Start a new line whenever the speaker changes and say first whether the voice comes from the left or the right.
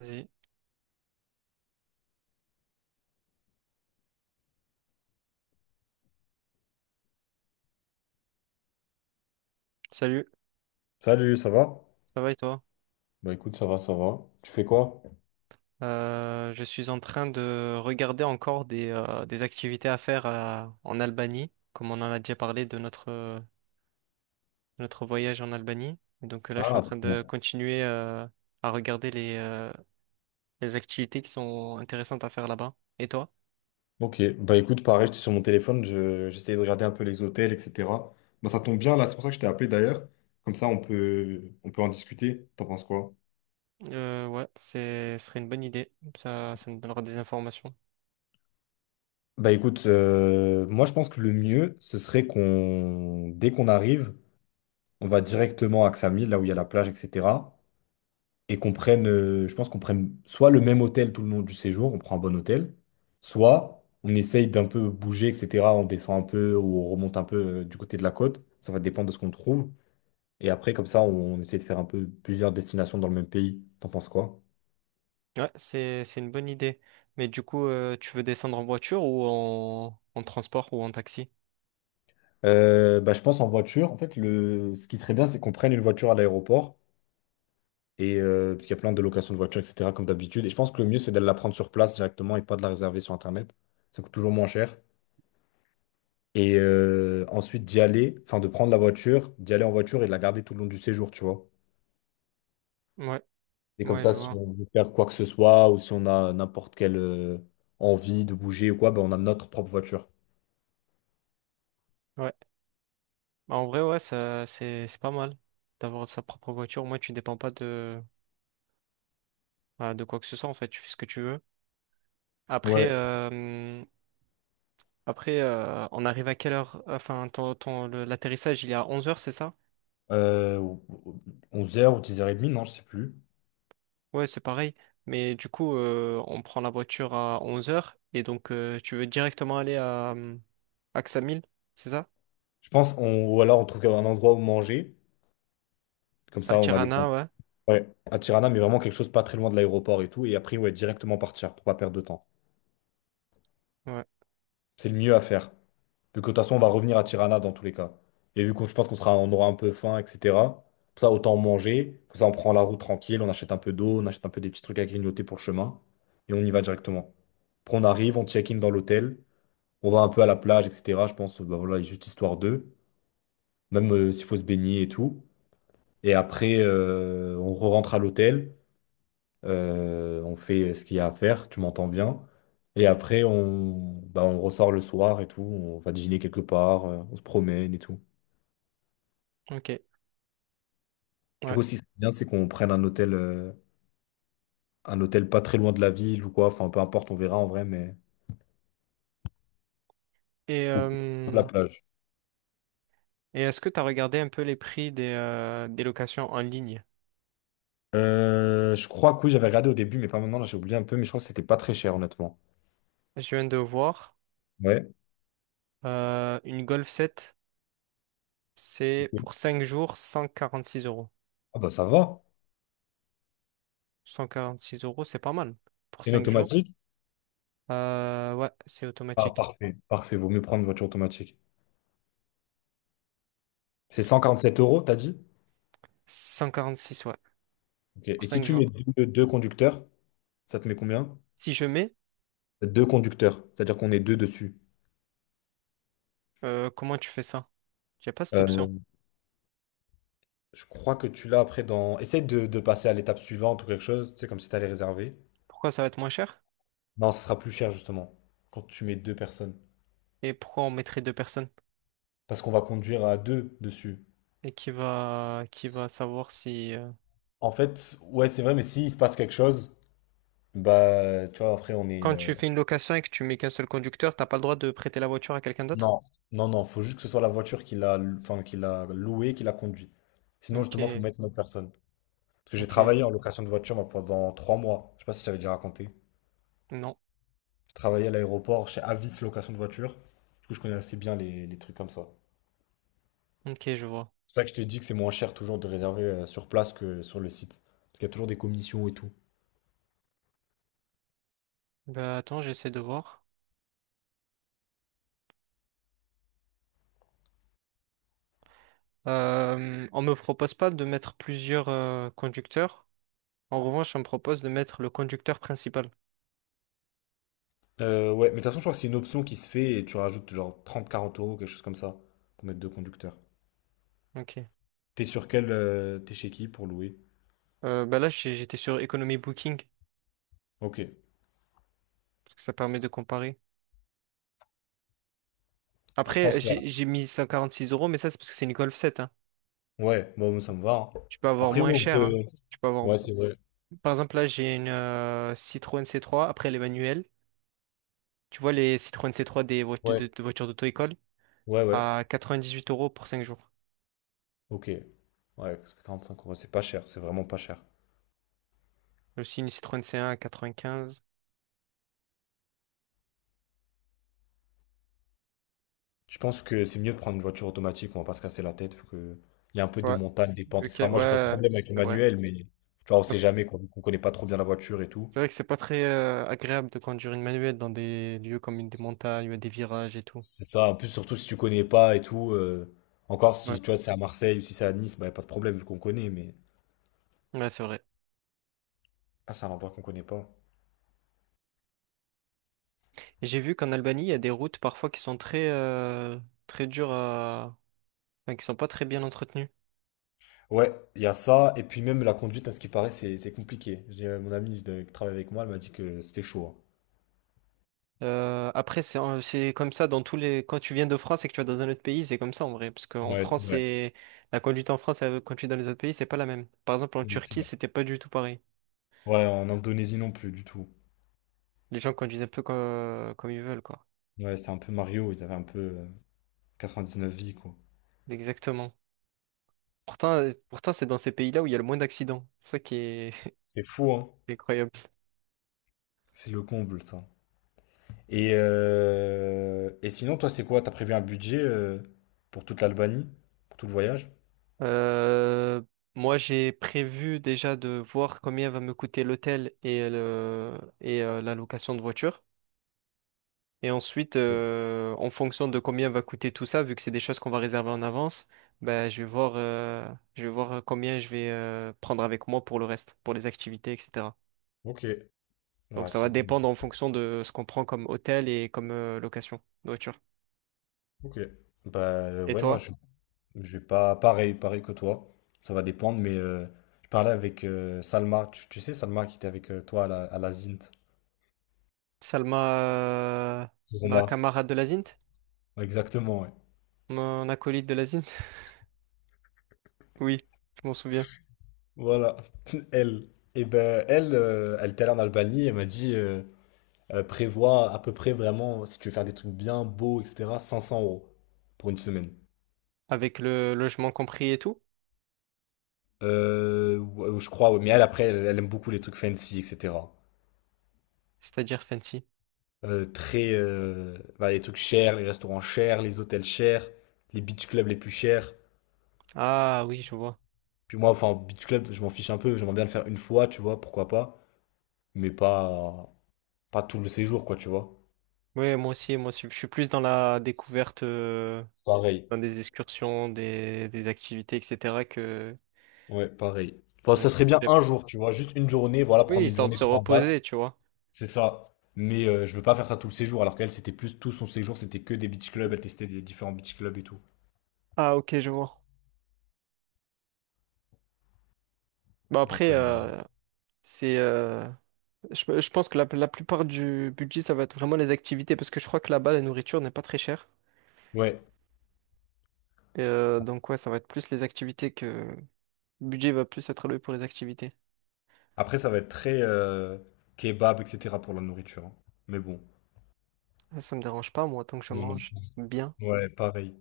right: Vas-y. Salut,
left: Salut, ça va?
right: ça va et toi?
left: Bah écoute, ça va, ça va. Tu fais quoi?
right: Je suis en train de regarder encore des activités à faire en Albanie, comme on en a déjà parlé de notre voyage en Albanie. Et donc là, je suis en
left: Ah,
right: train de
left: ouais.
right: continuer à regarder les activités qui sont intéressantes à faire là-bas. Et toi?
left: ok. Bah écoute, pareil, j'étais sur mon téléphone, j'essayais de regarder un peu les hôtels, etc. Bah ça tombe bien, là, c'est pour ça que je t'ai appelé d'ailleurs. Comme ça, on peut en discuter. T'en penses quoi?
right: Ouais, ce serait une bonne idée. Ça nous donnera des informations.
left: Bah écoute, moi je pense que le mieux, ce serait qu'on, dès qu'on arrive, on va directement à Ksamil, là où il y a la plage, etc. Et qu'on prenne, je pense qu'on prenne soit le même hôtel tout le long du séjour, on prend un bon hôtel, soit on essaye d'un peu bouger, etc. On descend un peu ou on remonte un peu du côté de la côte. Ça va dépendre de ce qu'on trouve. Et après, comme ça, on essaie de faire un peu plusieurs destinations dans le même pays. T'en penses quoi?
right: Ouais, c'est une bonne idée. Mais du coup, tu veux descendre en voiture ou en transport ou en taxi?
left: Bah, je pense en voiture. En fait, ce qui serait bien, c'est qu'on prenne une voiture à l'aéroport. Et parce qu'il y a plein de locations de voitures, etc., comme d'habitude. Et je pense que le mieux, c'est d'aller la prendre sur place directement et pas de la réserver sur Internet. Ça coûte toujours moins cher. Et ensuite d'y aller, enfin de prendre la voiture, d'y aller en voiture et de la garder tout le long du séjour, tu vois.
right: Ouais,
left: Et comme
right: ouais, je
left: ça, si
right: vois.
left: on veut faire quoi que ce soit ou si on a n'importe quelle envie de bouger ou quoi, ben on a notre propre voiture.
right: Ouais. Bah, en vrai, ouais, ça, c'est pas mal d'avoir sa propre voiture. Moi, tu dépends pas de quoi que ce soit, en fait. Tu fais ce que tu veux. Après,
left: Ouais,
right: euh, après, on arrive à quelle heure? Enfin, l'atterrissage, il est à 11 heures, c'est ça?
left: euh, 11h ou 10h30, non, je sais plus.
right: Ouais, c'est pareil. Mais du coup, on prend la voiture à 11 heures. Et donc, tu veux directement aller à Ksamil, c'est ça?
left: Je pense, ou alors on trouve un endroit où manger, comme
right: À
left: ça on a le temps.
right: Tirana, ouais.
left: Ouais, à Tirana, mais vraiment quelque chose pas très loin de l'aéroport et tout, et après, ouais, directement partir pour pas perdre de temps.
right: Ouais,
left: C'est le mieux à faire. Vu que de toute façon, on va revenir à Tirana dans tous les cas. Et vu que je pense on aura un peu faim, etc. Pour ça, autant manger. Comme ça, on prend la route tranquille, on achète un peu d'eau, on achète un peu des petits trucs à grignoter pour le chemin. Et on y va directement. Après, on arrive, on check-in dans l'hôtel. On va un peu à la plage, etc. Je pense, bah voilà, juste histoire d'eux. Même s'il faut se baigner et tout. Et après, on re-rentre à l'hôtel. On fait ce qu'il y a à faire, tu m'entends bien. Et après, on ressort le soir et tout. On va dîner quelque part, on se promène et tout.
right: ok.
left: Du
right: Ouais.
left: coup, si c'est bien, c'est qu'on prenne un hôtel pas très loin de la ville ou quoi. Enfin, peu importe, on verra en vrai, mais.
right: Et,
left: Ou plus proche de la
right: euh,
left: plage.
right: et est-ce que tu as regardé un peu les prix des locations en ligne?
left: Je crois que oui, j'avais regardé au début, mais pas maintenant, là, j'ai oublié un peu, mais je crois que c'était pas très cher, honnêtement.
right: Je viens de voir
left: Ouais.
right: une Golf 7, c'est
left: Ok.
right: pour 5 jours, 146 euros.
left: Ah bah ça va.
right: 146 euros, c'est pas mal pour
left: C'est une
right: 5 jours.
left: automatique?
right: Ouais, c'est
left: Ah
right: automatique.
left: parfait, parfait, vaut mieux prendre une voiture automatique. C'est 147 euros, t'as dit?
right: 146, ouais,
left: Ok.
right: pour
left: Et si
right: cinq
left: tu
right: jours.
left: mets deux conducteurs, ça te met combien?
right: Si je mets,
left: Deux conducteurs, c'est-à-dire qu'on est deux dessus.
right: Comment tu fais ça? J'ai pas cette option.
left: Euh, je crois que tu l'as après dans. Essaye de passer à l'étape suivante ou quelque chose, tu sais, comme si t'allais réserver.
right: Pourquoi ça va être moins cher?
left: Non, ça sera plus cher justement quand tu mets deux personnes.
right: Et pourquoi on mettrait deux personnes?
left: Parce qu'on va conduire à deux dessus.
right: Et qui va savoir si...
left: En fait, ouais, c'est vrai, mais s'il se passe quelque chose, bah, tu vois, après, on est.
right: Quand tu fais une location et que tu mets qu'un seul conducteur, t'as pas le droit de prêter la voiture à quelqu'un d'autre?
left: Non, non, faut juste que ce soit la voiture qui l'a enfin, qui l'a louée, qui l'a conduit. Sinon, justement, faut
right: Ok,
left: mettre une autre personne. Parce que j'ai
right: ok,
left: travaillé en location de voiture moi, pendant trois mois. Je sais pas si je t'avais déjà raconté.
right: non,
left: J'ai travaillé à l'aéroport chez Avis Location de voiture. Du coup, je connais assez bien les trucs comme ça.
right: ok, je vois.
left: C'est pour ça que je te dis que c'est moins cher toujours de réserver sur place que sur le site. Parce qu'il y a toujours des commissions et tout.
right: Bah attends, j'essaie de voir. On me propose pas de mettre plusieurs conducteurs. En revanche, on me propose de mettre le conducteur principal.
left: Ouais, mais de toute façon, je crois que c'est une option qui se fait et tu rajoutes genre trente quarante euros, quelque chose comme ça, pour mettre deux conducteurs.
right: Ok.
left: T'es sur quel. T'es chez qui pour louer?
right: Bah là, j'étais sur Economy Booking,
left: Ok.
right: parce que ça permet de comparer.
left: Bah, Je pense
right: Après,
left: que.
right: j'ai
left: Là.
right: j'ai mis 6 euros, mais ça c'est parce que c'est une Golf 7, hein.
left: Ouais, bon, ça me va. Hein.
right: Tu peux avoir
left: Après, ouais,
right: moins
left: on
right: cher,
left: peut.
right: hein. Tu peux avoir...
left: Ouais, c'est vrai.
right: Par exemple, là, j'ai une Citroën C3, après les manuels. Tu vois, les Citroën C3, des de,
left: Ouais,
right: de voitures d'auto-école
left: ouais, ouais.
right: à 98 euros pour 5 jours.
left: Ok. Ouais, parce que cinq euros, c'est pas cher, c'est vraiment pas cher.
right: Aussi une Citroën C1 à 95.
left: Je pense que c'est mieux de prendre une voiture automatique, on va pas se casser la tête, faut que. Il y a un peu des
right: Ouais.
left: montagnes, des pentes,
right: Ok, ouais,
left: etc.
right: ouais,
left: Moi, j'ai pas de
right: ouais,
left: problème avec le
right: c'est vrai.
left: manuel, mais tu vois, on sait jamais, quoi, vu qu'on connaît pas trop bien la voiture et tout.
right: C'est vrai que c'est pas très agréable de conduire une manuelle dans des lieux comme une des montagnes, où il y a des virages et tout.
left: C'est ça, en plus, surtout si tu connais pas et tout. Encore
right: Ouais.
left: si tu vois, c'est à Marseille ou si c'est à Nice, bah, y a pas de problème vu qu'on connaît, mais
right: Ouais, c'est vrai.
left: ah, c'est un endroit qu'on connaît pas.
right: Et j'ai vu qu'en Albanie, il y a des routes parfois qui sont très dures à... enfin, qui sont pas très bien entretenues.
left: Ouais, il y a ça, et puis même la conduite, à ce qui paraît, c'est compliqué. J'ai mon amie de- qui travaille avec moi, elle m'a dit que c'était chaud.
right: Après, c'est comme ça dans tous les... Quand tu viens de France et que tu vas dans un autre pays, c'est comme ça en vrai. Parce
left: Hein.
right: qu'en
left: Ouais, c'est
right: France,
left: vrai.
right: c'est... La conduite en France et la conduite dans les autres pays, c'est pas la même. Par exemple, en
left: Ouais, c'est
right: Turquie,
left: vrai.
right: c'était pas du tout pareil.
left: Ouais, en Indonésie non plus, du tout.
right: Les gens conduisent un peu comme ils veulent, quoi.
left: Ouais, c'est un peu Mario, ils avaient un peu neuf vies, quoi.
right: Exactement. Pourtant, c'est dans ces pays-là où il y a le moins d'accidents. C'est ça qui est...
left: C'est fou, hein?
right: Incroyable.
left: C'est le comble, ça. Et sinon, toi, c'est quoi? T'as prévu un budget pour toute l'Albanie, pour tout le voyage?
right: Euh, Moi, j'ai prévu déjà de voir combien va me coûter l'hôtel et la location de voiture. Et ensuite, en fonction de combien va coûter tout ça, vu que c'est des choses qu'on va réserver en avance, ben, je vais voir combien je vais prendre avec moi pour le reste, pour les activités, etc.
left: Ok,
right: Donc,
left: ouais,
right: ça va
left: c'est bon.
right: dépendre en fonction de ce qu'on prend comme hôtel et comme location de voiture.
left: Ok. Bah
right: Et
left: ouais, moi
right: toi...
left: je je vais pas pareil, pareil que toi. Ça va dépendre, mais je parlais avec Salma. Tu sais Salma qui était avec toi à la Zint.
right: Salma, euh, ma
left: Roma.
right: camarade de la Zint,
left: Ouais, exactement, ouais.
right: mon acolyte de la Zint. Oui, je m'en souviens.
left: Voilà. Elle. Et ben elle, elle était allée en Albanie, elle m'a dit prévois à peu près vraiment, si tu veux faire des trucs bien beaux, etc., 500 € pour une semaine.
right: Avec le logement compris et tout,
left: Ouais, je crois, ouais. Mais elle après, elle aime beaucoup les trucs fancy, etc.
right: c'est-à-dire fancy.
left: Très, les trucs chers, les restaurants chers, les hôtels chers, les beach clubs les plus chers.
right: Ah oui, je vois.
left: Puis moi, enfin, beach club, je m'en fiche un peu, j'aimerais bien le faire une fois, tu vois, pourquoi pas, mais pas tout le séjour, quoi, tu vois.
right: Oui, moi aussi, moi aussi. Je suis plus dans la découverte,
left: Pareil.
right: dans des excursions, des activités, etc., que
left: Ouais, pareil. Enfin,
right: dans
left: ça serait bien
right: les...
left: un jour, tu vois, juste une journée, voilà,
right: Oui,
left: prendre une
right: histoire de
left: journée
right: se
left: transat,
right: reposer, tu vois.
left: c'est ça. Mais je veux pas faire ça tout le séjour, alors qu'elle, c'était plus tout son séjour, c'était que des beach clubs, elle testait des différents beach clubs et tout.
right: Ah ok, je vois. Bah
left: Donc,
right: après, c'est, euh, je pense que la plupart du budget, ça va être vraiment les activités, parce que je crois que là-bas, la nourriture n'est pas très chère.
left: ouais.
right: Et donc ouais, ça va être plus les activités que... Le budget va plus être alloué pour les activités.
left: Après, ça va être très kebab, etc. pour la nourriture. Hein. Mais bon.
right: Ça me dérange pas, moi, tant que je
left: Non, non.
right: mange bien.
left: Ouais, pareil,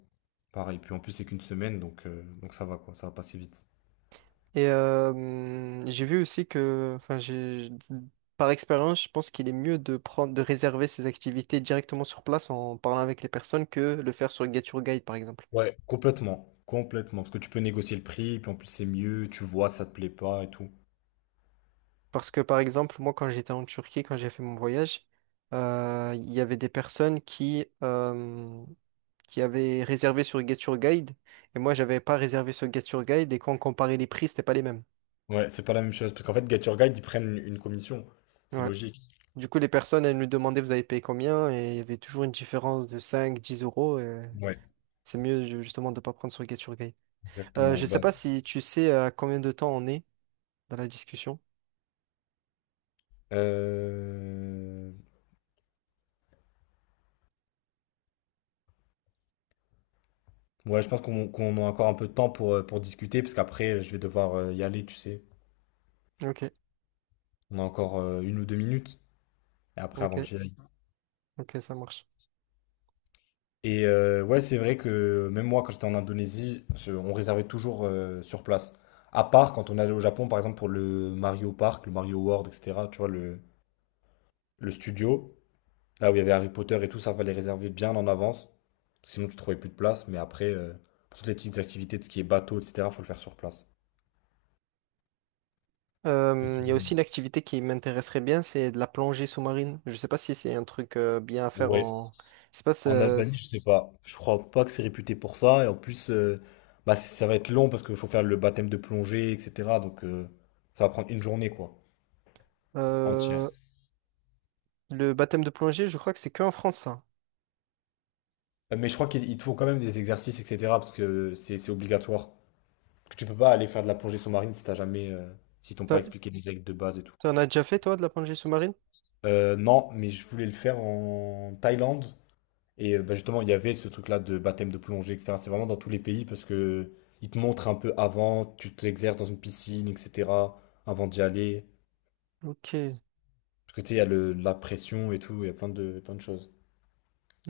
left: pareil. Puis en plus, c'est qu'une semaine, donc ça va, quoi, ça va passer vite.
right: Et j'ai vu aussi que, enfin, par expérience, je pense qu'il est mieux de de réserver ses activités directement sur place en parlant avec les personnes que le faire sur Get Your Guide, par exemple.
left: Ouais, complètement, complètement. Parce que tu peux négocier le prix, puis en plus, c'est mieux, tu vois, ça te plaît pas et tout.
right: Parce que, par exemple, moi, quand j'étais en Turquie, quand j'ai fait mon voyage, il y avait des personnes qui avaient réservé sur Get Your Guide, et moi, j'avais pas réservé sur Get Your Guide, et quand on comparait les prix, c'était pas les mêmes.
left: Ouais, c'est pas la même chose. Parce qu'en fait, Get Your Guide, ils prennent une commission. C'est
right: Ouais.
left: logique.
right: Du coup, les personnes, elles nous demandaient vous avez payé combien, et il y avait toujours une différence de 5, 10 euros. Et
left: Ouais,
right: c'est mieux justement de ne pas prendre sur Get Your Guide.
left: exactement.
right: Je sais pas si tu sais à combien de temps on est dans la discussion.
left: Euh, Ouais, je pense qu'on a encore un peu de temps pour discuter, parce qu'après, je vais devoir y aller, tu sais.
right: Ok,
left: On a encore une ou deux minutes, et après, avant
right: ok,
left: que j'y aille.
right: ok, ça marche.
left: Et ouais, c'est vrai que même moi, quand j'étais en Indonésie, on réservait toujours sur place. À part quand on allait au Japon, par exemple, pour le Mario Park, le Mario World, etc. Tu vois, le studio, là où il y avait Harry Potter et tout, ça fallait réserver bien en avance. Sinon, tu trouvais plus de place. Mais après, pour toutes les petites activités de ce qui est bateau, etc., faut le faire sur place.
right: Il y a aussi une activité qui m'intéresserait bien, c'est de la plongée sous-marine. Je sais pas si c'est un truc bien à faire
left: Ouais,
right: en... Je sais pas,
left: en Albanie, je sais pas. Je crois pas que c'est réputé pour ça. Et en plus, ça va être long parce qu'il faut faire le baptême de plongée, etc. Donc, ça va prendre une journée, quoi.
right: euh,
left: Entière.
right: le baptême de plongée, je crois que c'est que en France, ça.
left: Mais je crois qu'ils ils te font quand même des exercices, etc. Parce que c'est obligatoire. Parce que tu peux pas aller faire de la plongée sous-marine si t'as jamais, si t'ont pas
right: T'en
left: expliqué les règles de base et tout.
right: t'en as déjà fait, toi, de la plongée sous-marine?
left: Non, mais je voulais le faire en Thaïlande. Et bah, justement, il y avait ce truc-là de baptême de plongée, etc. C'est vraiment dans tous les pays parce que ils te montrent un peu avant, tu t'exerces dans une piscine, etc. Avant d'y aller.
right: Ok,
left: Parce que tu sais, il y a la pression et tout, il y a plein plein de choses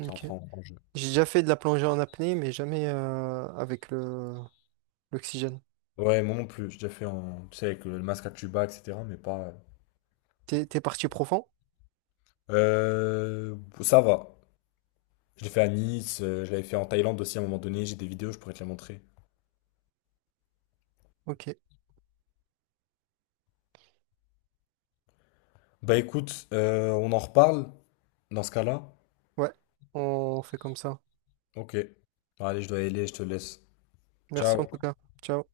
left: qui entrent en jeu.
right: J'ai déjà fait de la plongée en apnée, mais jamais avec le l'oxygène.
left: Ouais, moi non plus, j'ai déjà fait en, tu sais, avec le masque à tuba, etc. Mais pas,
right: T'es parti profond?
left: Ça va. Je l'ai fait à Nice, je l'avais fait en Thaïlande aussi à un moment donné, j'ai des vidéos, je pourrais te les montrer.
right: Ok.
left: Bah écoute, on en reparle dans ce cas-là.
right: Ouais, on fait comme ça.
left: Ok. Bon, allez, je dois y aller, je te laisse.
right: Merci en
left: Ciao.
right: tout cas. Ciao.